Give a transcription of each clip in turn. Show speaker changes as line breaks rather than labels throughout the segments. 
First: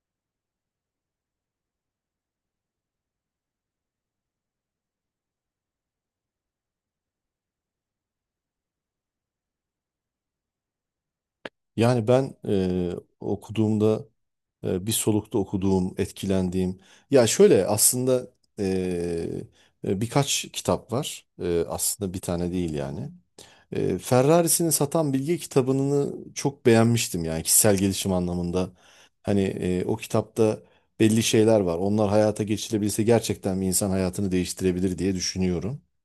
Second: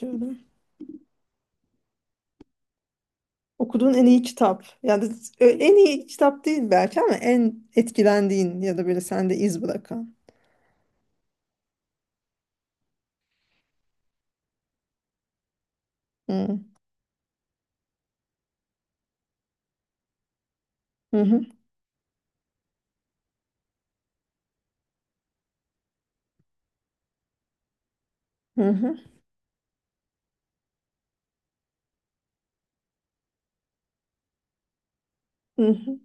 Şöyle. Okuduğun en iyi kitap. Yani en iyi kitap değil belki ama en etkilendiğin ya da böyle sende iz bırakan.
Yani ben okuduğumda bir solukta okuduğum,
Hı
etkilendiğim. Ya şöyle aslında, e, birkaç kitap
hı hı
var.
hı.
Aslında bir tane değil yani. Ferrarisini Satan Bilge kitabını çok beğenmiştim, yani kişisel gelişim anlamında.
Hı,
Hani o kitapta belli şeyler var. Onlar hayata geçirebilse gerçekten bir insan hayatını değiştirebilir diye
hı
düşünüyorum.
hı.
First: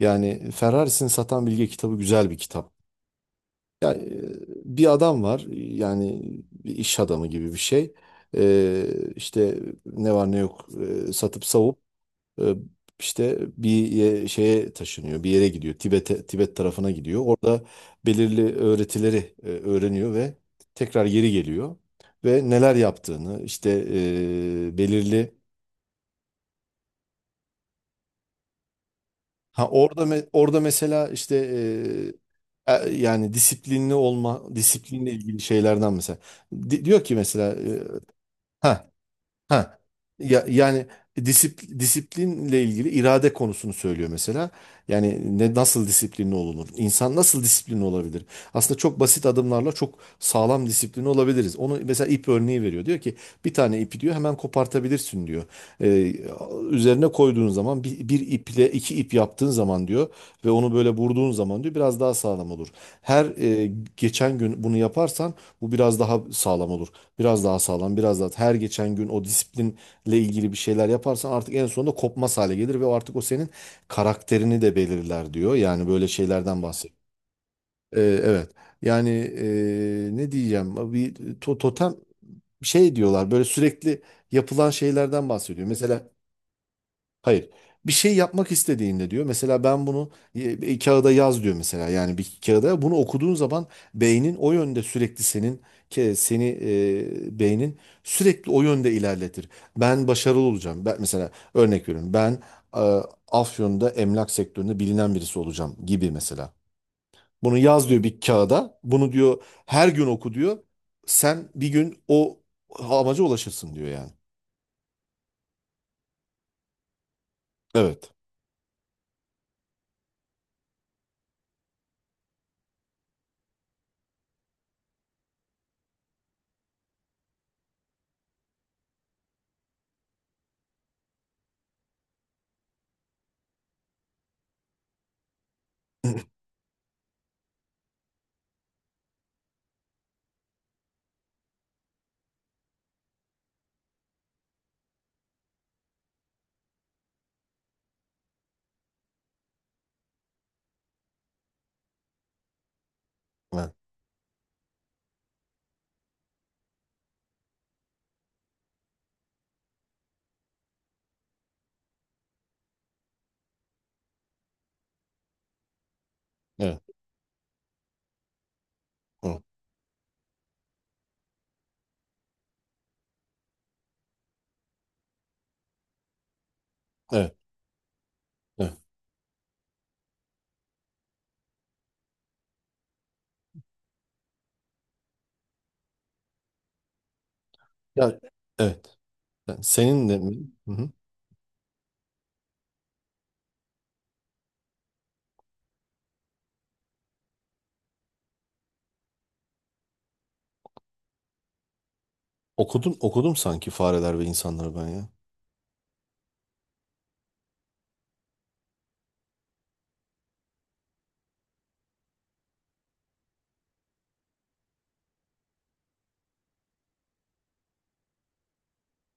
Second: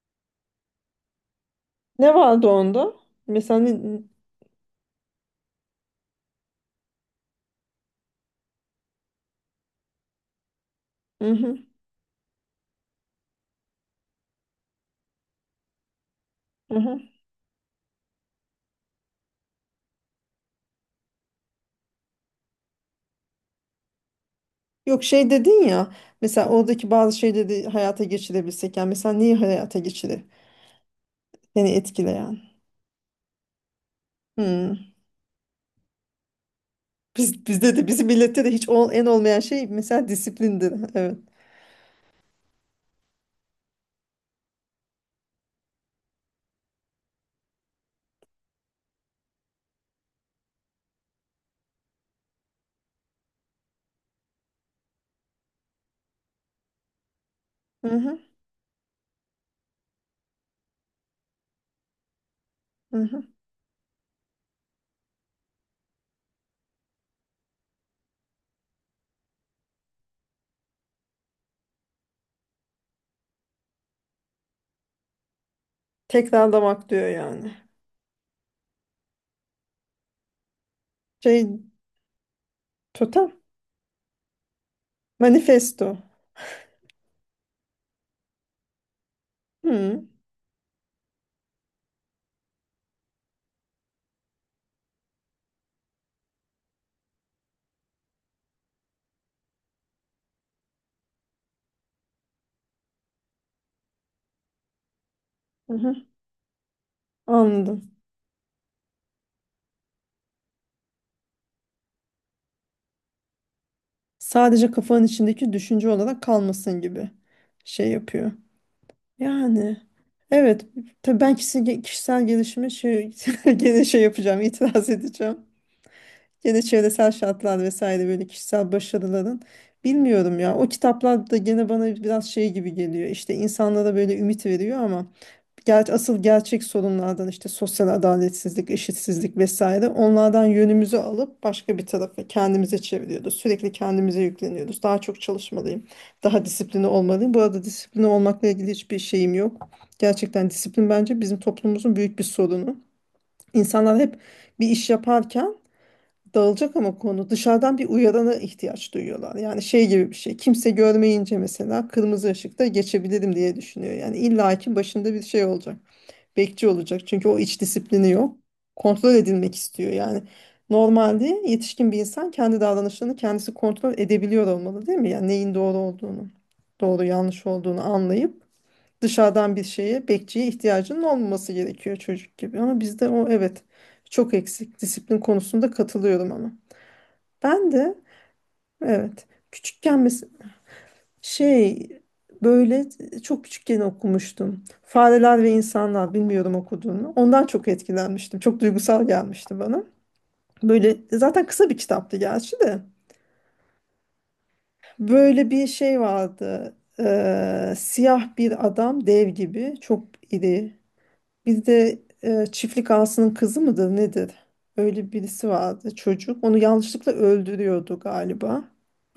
Yani Ferrarisini Satan Bilge kitabı
Ne
güzel bir
vardı
kitap.
onda? Mesela ne-
E, Bir adam var yani, bir iş adamı gibi bir şey. Ee, işte ne var ne yok
hı
satıp
hı
savup e, işte bir şeye taşınıyor, bir yere gidiyor, Tibet'e, Tibet
hı.
tarafına
Hı.
gidiyor. Orada belirli öğretileri öğreniyor ve tekrar geri geliyor ve neler yaptığını işte,
Yok şey
belirli,
dedin ya. Mesela oradaki bazı şeyleri hayata geçirebilsek. Yani mesela neyi
ha
hayata
orada
geçirir?
orada mesela işte,
Seni etkileyen.
yani disiplinli olma,
Hı.
disiplinle ilgili şeylerden mesela. Diyor ki
Biz,
mesela.
bizde de bizim millette de hiç
Ha,
en olmayan şey
ha.
mesela
Ya,
disiplindir.
yani
Evet.
disiplinle ilgili irade konusunu söylüyor mesela. Yani ne, nasıl disiplinli olunur? İnsan nasıl disiplinli olabilir? Aslında çok basit adımlarla çok sağlam disiplinli olabiliriz. Onu mesela ip örneği veriyor. Diyor ki bir tane ipi diyor hemen kopartabilirsin diyor. Ee, Üzerine koyduğun zaman
Hı
bir,
hı
bir iple iki ip yaptığın zaman diyor ve onu böyle vurduğun zaman diyor biraz daha sağlam olur.
hı. Hı.
Her e, geçen gün bunu yaparsan bu biraz daha sağlam olur. Biraz daha sağlam, biraz daha. Her geçen gün o disiplinle ilgili bir şeyler yaparsan artık en sonunda kopmaz hale gelir ve o artık o senin karakterini de belirler diyor. Yani böyle şeylerden
Tekrarlamak
bahsediyor.
diyor yani.
Evet. Yani ne diyeceğim? Bir
Şey
totem şey diyorlar.
totem.
Böyle sürekli yapılan şeylerden bahsediyor.
Manifesto.
Mesela. Hayır. Bir şey yapmak istediğinde diyor. Mesela ben
Hı,
bunu bir kağıda yaz diyor mesela. Yani bir kağıda bunu okuduğun zaman beynin o yönde sürekli senin seni, beynin sürekli o yönde ilerletir. Ben başarılı olacağım. Ben mesela örnek veriyorum. Ben e, Afyon'da emlak sektöründe bilinen birisi
hı,
olacağım
hı.
gibi mesela. Bunu yaz
Anladım.
diyor bir kağıda. Bunu diyor her gün oku diyor. Sen bir gün o amaca ulaşırsın diyor yani.
Sadece kafanın içindeki düşünce olarak kalmasın gibi şey
Evet.
yapıyor. Yani evet tabii ben kişisel gelişime şey, gene şey yapacağım, itiraz edeceğim. Ya da çevresel şartlar vesaire böyle kişisel başarıların. Bilmiyorum ya. O kitaplar da gene bana biraz şey gibi geliyor. İşte insanlara böyle ümit veriyor ama asıl gerçek sorunlardan işte sosyal adaletsizlik, eşitsizlik vesaire onlardan yönümüzü alıp başka bir tarafa kendimize çeviriyoruz. Sürekli kendimize yükleniyoruz. Daha çok çalışmalıyım. Daha disiplinli olmalıyım. Bu arada disiplinli olmakla ilgili hiçbir şeyim yok. Gerçekten disiplin bence bizim toplumumuzun büyük bir sorunu. İnsanlar hep bir iş yaparken dağılacak ama konu dışarıdan bir uyarana ihtiyaç duyuyorlar. Yani şey gibi bir şey. Kimse görmeyince mesela kırmızı ışıkta geçebilirim diye düşünüyor. Yani illaki başında bir şey olacak. Bekçi
Evet.
olacak. Çünkü o iç disiplini yok. Kontrol
Evet.
edilmek istiyor. Yani normalde yetişkin bir insan kendi davranışlarını kendisi kontrol edebiliyor olmalı değil mi? Yani neyin doğru olduğunu, doğru
Evet.
yanlış olduğunu anlayıp
Evet.
dışarıdan bir şeye, bekçiye ihtiyacının olmaması gerekiyor çocuk gibi. Ama bizde o evet çok eksik. Disiplin konusunda katılıyorum ama. Ben de
Ya, evet.
evet
Yani
küçükken
senin de mi? Hı hı.
şey böyle çok küçükken okumuştum. Fareler ve İnsanlar bilmiyorum okuduğunu. Ondan çok etkilenmiştim. Çok duygusal gelmişti bana. Böyle zaten kısa bir kitaptı gerçi de.
Okudum, okudum sanki Fareler ve İnsanları ben ya.
Böyle bir şey vardı. Siyah bir adam dev gibi çok iri. Bizde çiftlik ağasının kızı mıdır nedir? Öyle birisi vardı çocuk. Onu yanlışlıkla öldürüyordu galiba.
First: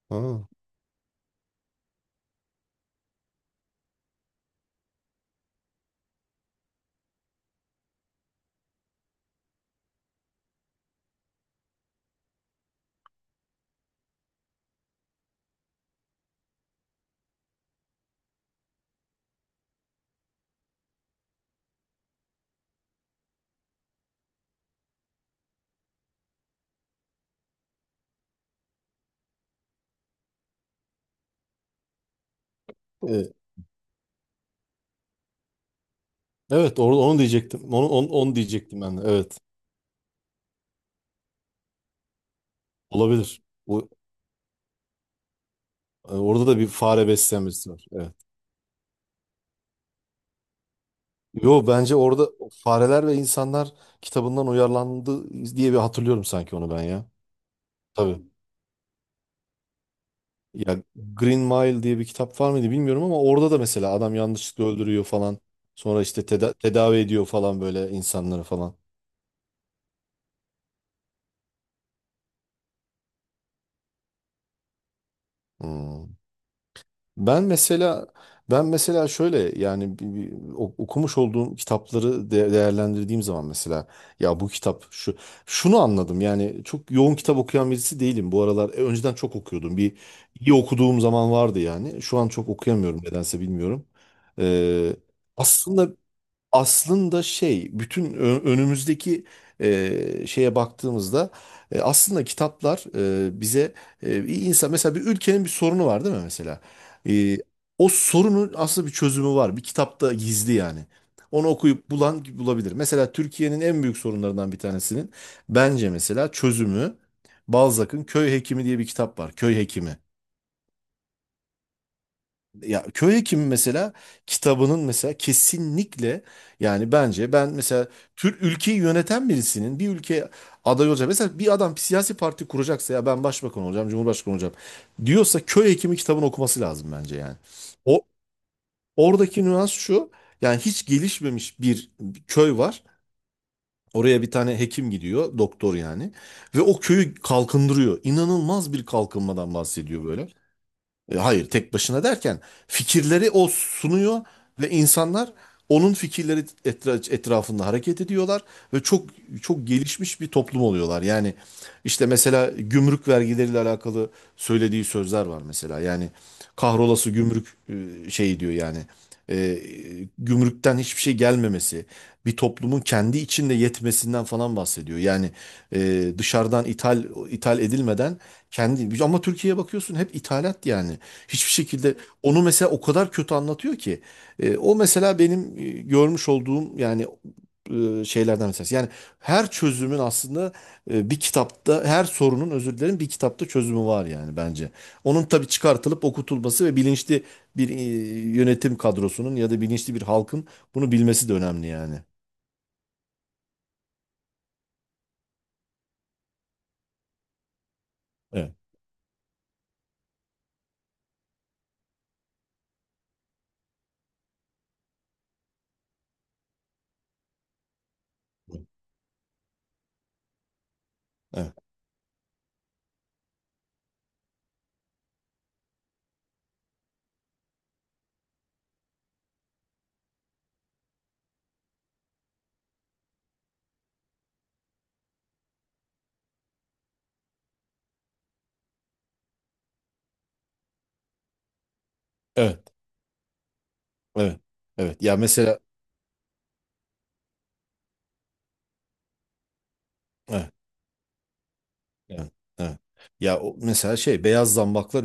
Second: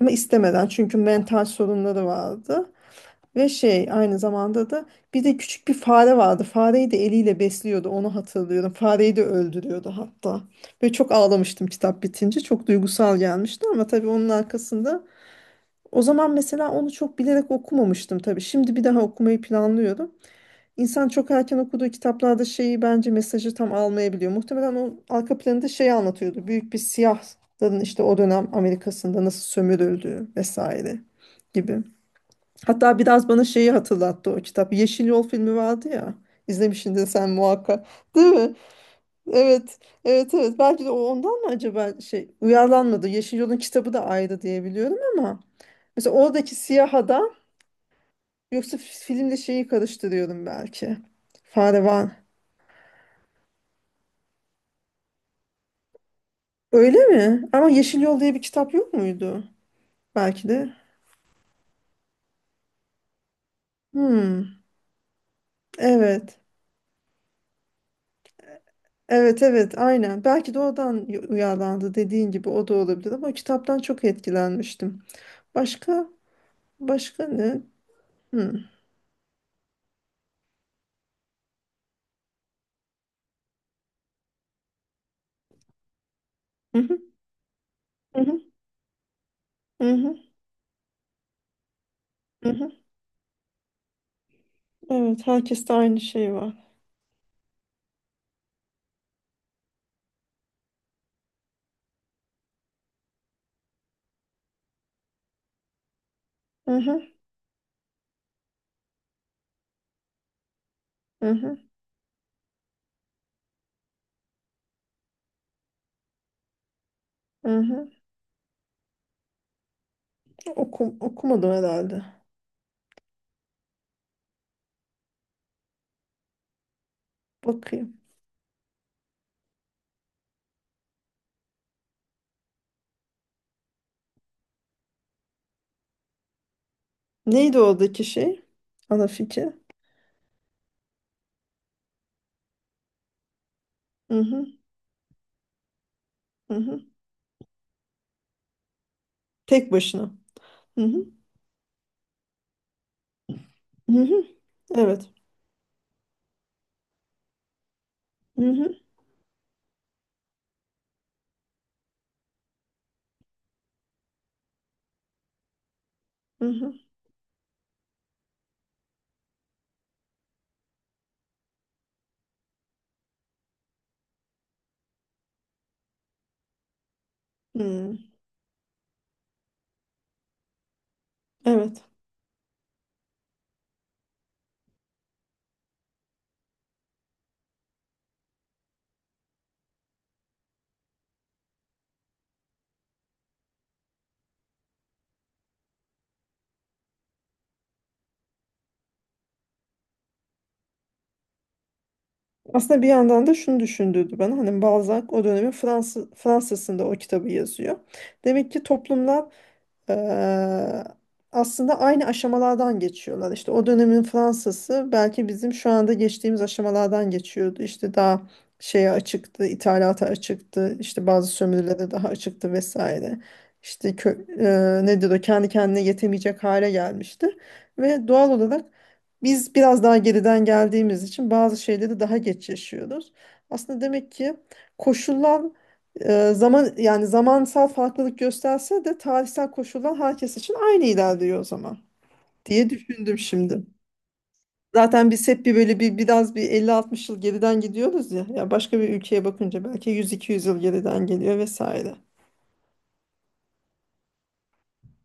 Ama
Ha.
istemeden çünkü mental sorunları vardı. Ve şey aynı zamanda da bir de küçük bir fare vardı. Fareyi de eliyle besliyordu onu hatırlıyorum. Fareyi de öldürüyordu hatta. Ve çok ağlamıştım kitap bitince. Çok duygusal gelmişti ama tabii onun arkasında o zaman mesela onu çok bilerek okumamıştım tabii. Şimdi bir daha okumayı planlıyorum. İnsan çok erken okuduğu kitaplarda şeyi bence mesajı tam almayabiliyor. Muhtemelen onun arka planında şeyi anlatıyordu. Büyük bir siyahların işte o dönem Amerika'sında nasıl sömürüldüğü vesaire gibi. Hatta biraz
Evet,
bana şeyi hatırlattı o kitap. Yeşil Yol filmi vardı ya.
evet, orada
İzlemişsindir
onu
sen
diyecektim.
muhakkak.
Onu, onu,
Değil
onu
mi?
diyecektim ben de. Evet.
Evet. Evet evet. Belki de o ondan mı acaba şey uyarlanmadı. Yeşil
Olabilir.
Yol'un
Bu,
kitabı da ayrı diye biliyorum ama mesela
orada
oradaki
da bir
siyah
fare
adam
besleyen birisi var. Evet.
yoksa filmle şeyi karıştırıyorum belki.
Yo,
Fare
bence
var.
orada Fareler ve İnsanlar kitabından uyarlandı diye bir hatırlıyorum sanki onu ben
Öyle
ya.
mi? Ama Yeşil Yol
Tabii.
diye bir kitap yok muydu? Belki de.
Ya, Green Mile diye bir kitap var mıydı bilmiyorum, ama orada da mesela adam
Hmm,
yanlışlıkla öldürüyor falan. Sonra işte
evet.
tedavi ediyor falan, böyle insanları falan.
Evet evet aynen. Belki de oradan uyarlandı dediğin gibi o da olabilir ama kitaptan çok etkilenmiştim. Başka
Hmm.
başka
Ben
ne?
mesela,
Hmm.
şöyle yani, okumuş olduğum kitapları değerlendirdiğim zaman mesela, ya bu kitap şunu anladım yani.
Hı
Çok
hı,
yoğun kitap okuyan birisi
hı
değilim bu
hı,
aralar. Önceden çok okuyordum,
hı
bir
hı,
iyi okuduğum zaman vardı yani, şu an
hı
çok
hı.
okuyamıyorum nedense, bilmiyorum. Ee,
Evet herkeste
Aslında,
aynı şey var.
şey, bütün önümüzdeki şeye baktığımızda, aslında kitaplar bize, bir insan mesela, bir ülkenin bir sorunu var değil mi mesela?
Hı hı,
E, O sorunun aslında bir çözümü var. Bir kitapta gizli yani.
hı
Onu
hı,
okuyup bulabilir. Mesela Türkiye'nin en büyük sorunlarından bir tanesinin bence mesela çözümü,
hı hı.
Balzac'ın Köy Hekimi diye bir kitap var. Köy Hekimi.
Okumadım herhalde.
Ya, köy hekimi mesela kitabının mesela kesinlikle, yani bence ben mesela
Bakayım.
Türk ülkeyi yöneten birisinin, bir ülke aday olacak. Mesela bir adam bir siyasi parti kuracaksa, ya ben başbakan olacağım, cumhurbaşkanı olacağım diyorsa, köy hekimi kitabını okuması lazım bence yani.
Neydi
O
oradaki şey? Ana
Oradaki
fikir.
nüans şu. Yani hiç gelişmemiş bir köy var.
Hı
Oraya bir
hı,
tane hekim gidiyor, doktor yani,
hı
ve
hı.
o köyü kalkındırıyor. İnanılmaz bir kalkınmadan
Tek
bahsediyor
başına.
böyle.
Hı hı,
Hayır, tek başına derken fikirleri o
hı
sunuyor
hı.
ve
Evet.
insanlar onun fikirleri etrafında hareket ediyorlar,
Hı hı,
ve çok, çok gelişmiş bir toplum oluyorlar. Yani işte mesela gümrük vergileriyle alakalı söylediği sözler var mesela. Yani
hı hı.
kahrolası gümrük, şey diyor yani, e, gümrükten hiçbir şey gelmemesi, bir toplumun kendi içinde yetmesinden falan bahsediyor. Yani dışarıdan ithal
Hmm,
edilmeden kendi, ama Türkiye'ye bakıyorsun hep ithalat yani. Hiçbir
evet.
şekilde, onu mesela o kadar kötü anlatıyor ki. O mesela benim görmüş olduğum yani şeylerden mesela. Yani her çözümün aslında bir kitapta, her sorunun, özür dilerim, bir kitapta çözümü var yani bence. Onun tabii çıkartılıp okutulması ve bilinçli bir yönetim kadrosunun ya da bilinçli bir halkın bunu bilmesi de önemli yani.
Aslında bir yandan da şunu düşündürdü bana. Hani Balzac o dönemin Fransa'sında o kitabı yazıyor. Demek
Evet.
ki toplumlar eee, aslında aynı aşamalardan geçiyorlar. İşte o dönemin Fransa'sı belki bizim şu anda geçtiğimiz aşamalardan geçiyordu. İşte daha şeye açıktı, ithalata açıktı, işte bazı
Evet.
sömürülere daha açıktı vesaire. İşte nedir o kendi kendine yetemeyecek hale gelmişti. Ve doğal olarak biz biraz daha geriden geldiğimiz için bazı şeyleri daha geç yaşıyoruz. Aslında demek ki koşullar zaman yani zamansal farklılık gösterse de tarihsel koşullar herkes için aynı ilerliyor o zaman diye
Evet.
düşündüm şimdi.
Evet. Evet.
Zaten
Ya
biz hep bir
mesela,
böyle bir biraz bir 50 60 yıl geriden gidiyoruz ya. Ya başka bir ülkeye bakınca belki 100 200
evet.
yıl geriden geliyor vesaire.
Evet, evet. Ya o mesela, şey, Beyaz Zambaklar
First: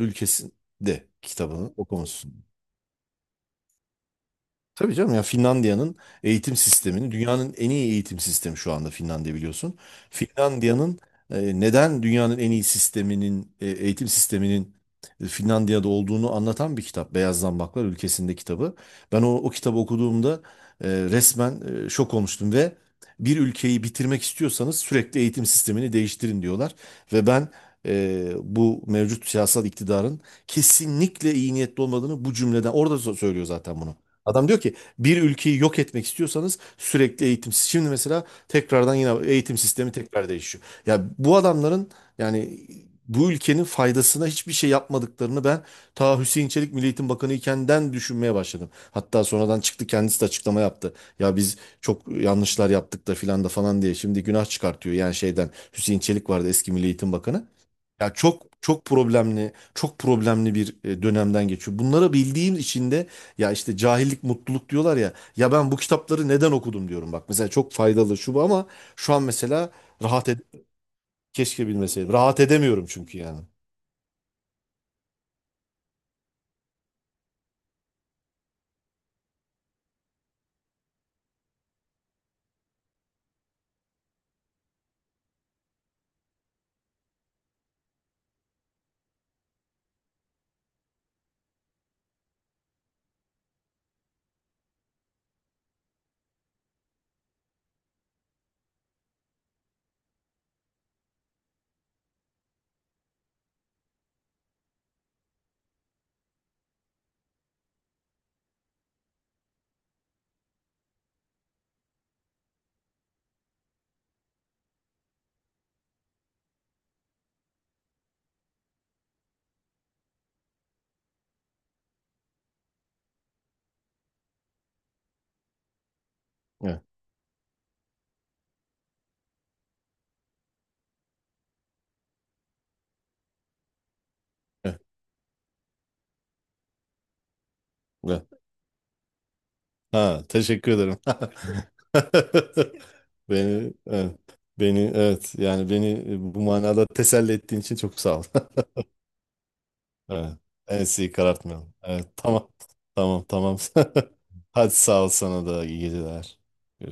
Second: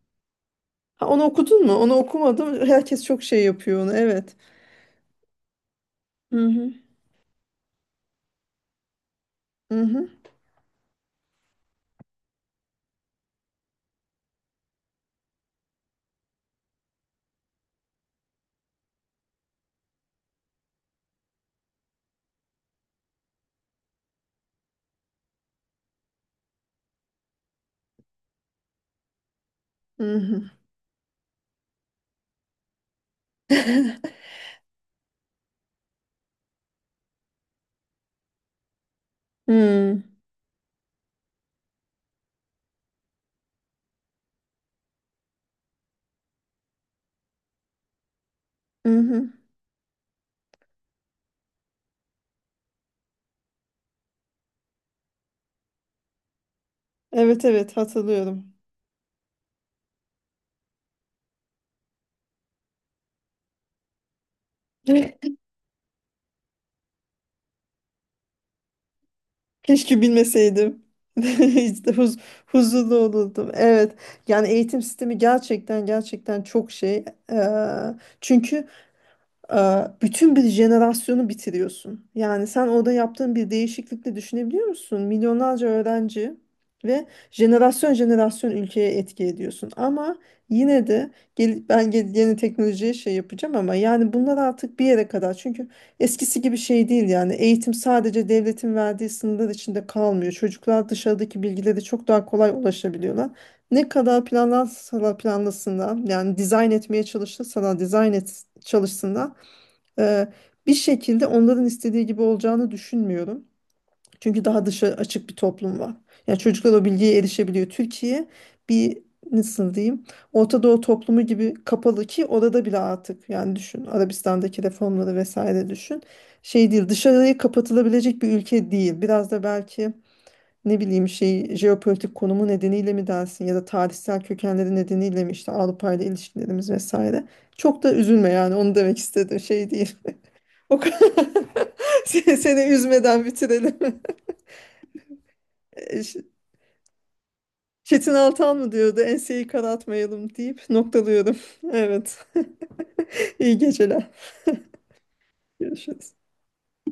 Ha,
Ülkesi'nde
onu okudun mu?
kitabını
Onu
okumuşsun.
okumadım. Herkes çok şey yapıyor onu. Evet.
Tabii canım, ya Finlandiya'nın
Hı
eğitim
hı.
sistemini, dünyanın en iyi eğitim sistemi şu anda Finlandiya, biliyorsun.
Hı hı.
Finlandiya'nın neden dünyanın en iyi sisteminin, eğitim sisteminin Finlandiya'da olduğunu anlatan bir kitap. Beyaz Zambaklar Ülkesi'nde kitabı. Ben o kitabı okuduğumda resmen şok olmuştum, ve bir ülkeyi bitirmek istiyorsanız sürekli eğitim sistemini değiştirin diyorlar. Ve ben bu mevcut siyasal
Hı
iktidarın
hı.
kesinlikle iyi niyetli olmadığını, bu cümleden orada söylüyor zaten bunu. Adam diyor ki bir ülkeyi yok etmek istiyorsanız sürekli eğitim. Şimdi mesela tekrardan yine eğitim sistemi tekrar değişiyor. Ya bu adamların yani bu ülkenin faydasına hiçbir şey yapmadıklarını ben ta Hüseyin Çelik Milli Eğitim Bakanı ikenden düşünmeye başladım.
Hı
Hatta
hı.
sonradan çıktı, kendisi de açıklama yaptı. Ya biz çok yanlışlar yaptık da filan da falan diye şimdi günah çıkartıyor. Yani şeyden, Hüseyin Çelik vardı, eski Milli Eğitim
Evet
Bakanı.
evet
Ya çok
hatırlıyorum.
çok problemli, çok problemli bir dönemden geçiyor. Bunları bildiğim için de, ya işte cahillik mutluluk diyorlar ya. Ya ben bu kitapları neden okudum diyorum bak. Mesela çok faydalı şu bu, ama şu an mesela
Keşke
rahat ed
bilmeseydim.
keşke
İşte
bilmeseydim. Rahat edemiyorum
huzurlu
çünkü yani.
olurdum. Evet. Yani eğitim sistemi gerçekten gerçekten çok şey. Eee, Çünkü e, bütün bir jenerasyonu bitiriyorsun. Yani sen orada yaptığın bir değişiklikle düşünebiliyor musun? Milyonlarca öğrenci ve jenerasyon jenerasyon ülkeye etki ediyorsun. Ama yine de yeni teknolojiye şey yapacağım ama yani bunlar artık bir yere kadar. Çünkü eskisi gibi şey değil yani eğitim sadece devletin verdiği sınırlar içinde kalmıyor. Çocuklar dışarıdaki bilgilere çok daha kolay ulaşabiliyorlar. Ne kadar planlansalar planlasınlar yani dizayn etmeye çalışırsalar çalışsınlar ee, bir şekilde onların istediği gibi olacağını düşünmüyorum. Çünkü daha dışa açık bir toplum var. Yani çocuklar o bilgiye erişebiliyor. Türkiye bir nasıl diyeyim Orta Doğu toplumu gibi kapalı ki orada bile artık yani düşün Arabistan'daki reformları vesaire düşün. Şey
Evet,
değil dışarıya kapatılabilecek bir ülke değil. Biraz da belki ne bileyim şey jeopolitik konumu nedeniyle mi dersin ya da tarihsel kökenleri
evet,
nedeniyle mi işte Avrupa ile ilişkilerimiz vesaire. Çok da
evet.
üzülme yani onu demek istedim şey değil.
Ha, teşekkür
O
ederim.
kadar- seni üzmeden
Beni,
bitirelim.
evet, beni, evet, yani beni
E, Ş-
bu manada teselli ettiğin için çok
Çetin
sağ ol.
Altan mı diyordu? Enseyi
Evet.
karartmayalım deyip
Ensiyi
noktalıyorum.
karartmayalım. Evet,
Evet.
tamam. Tamam, tamam.
İyi geceler.
Hadi, sağ ol, sana da iyi
Görüşürüz.
geceler.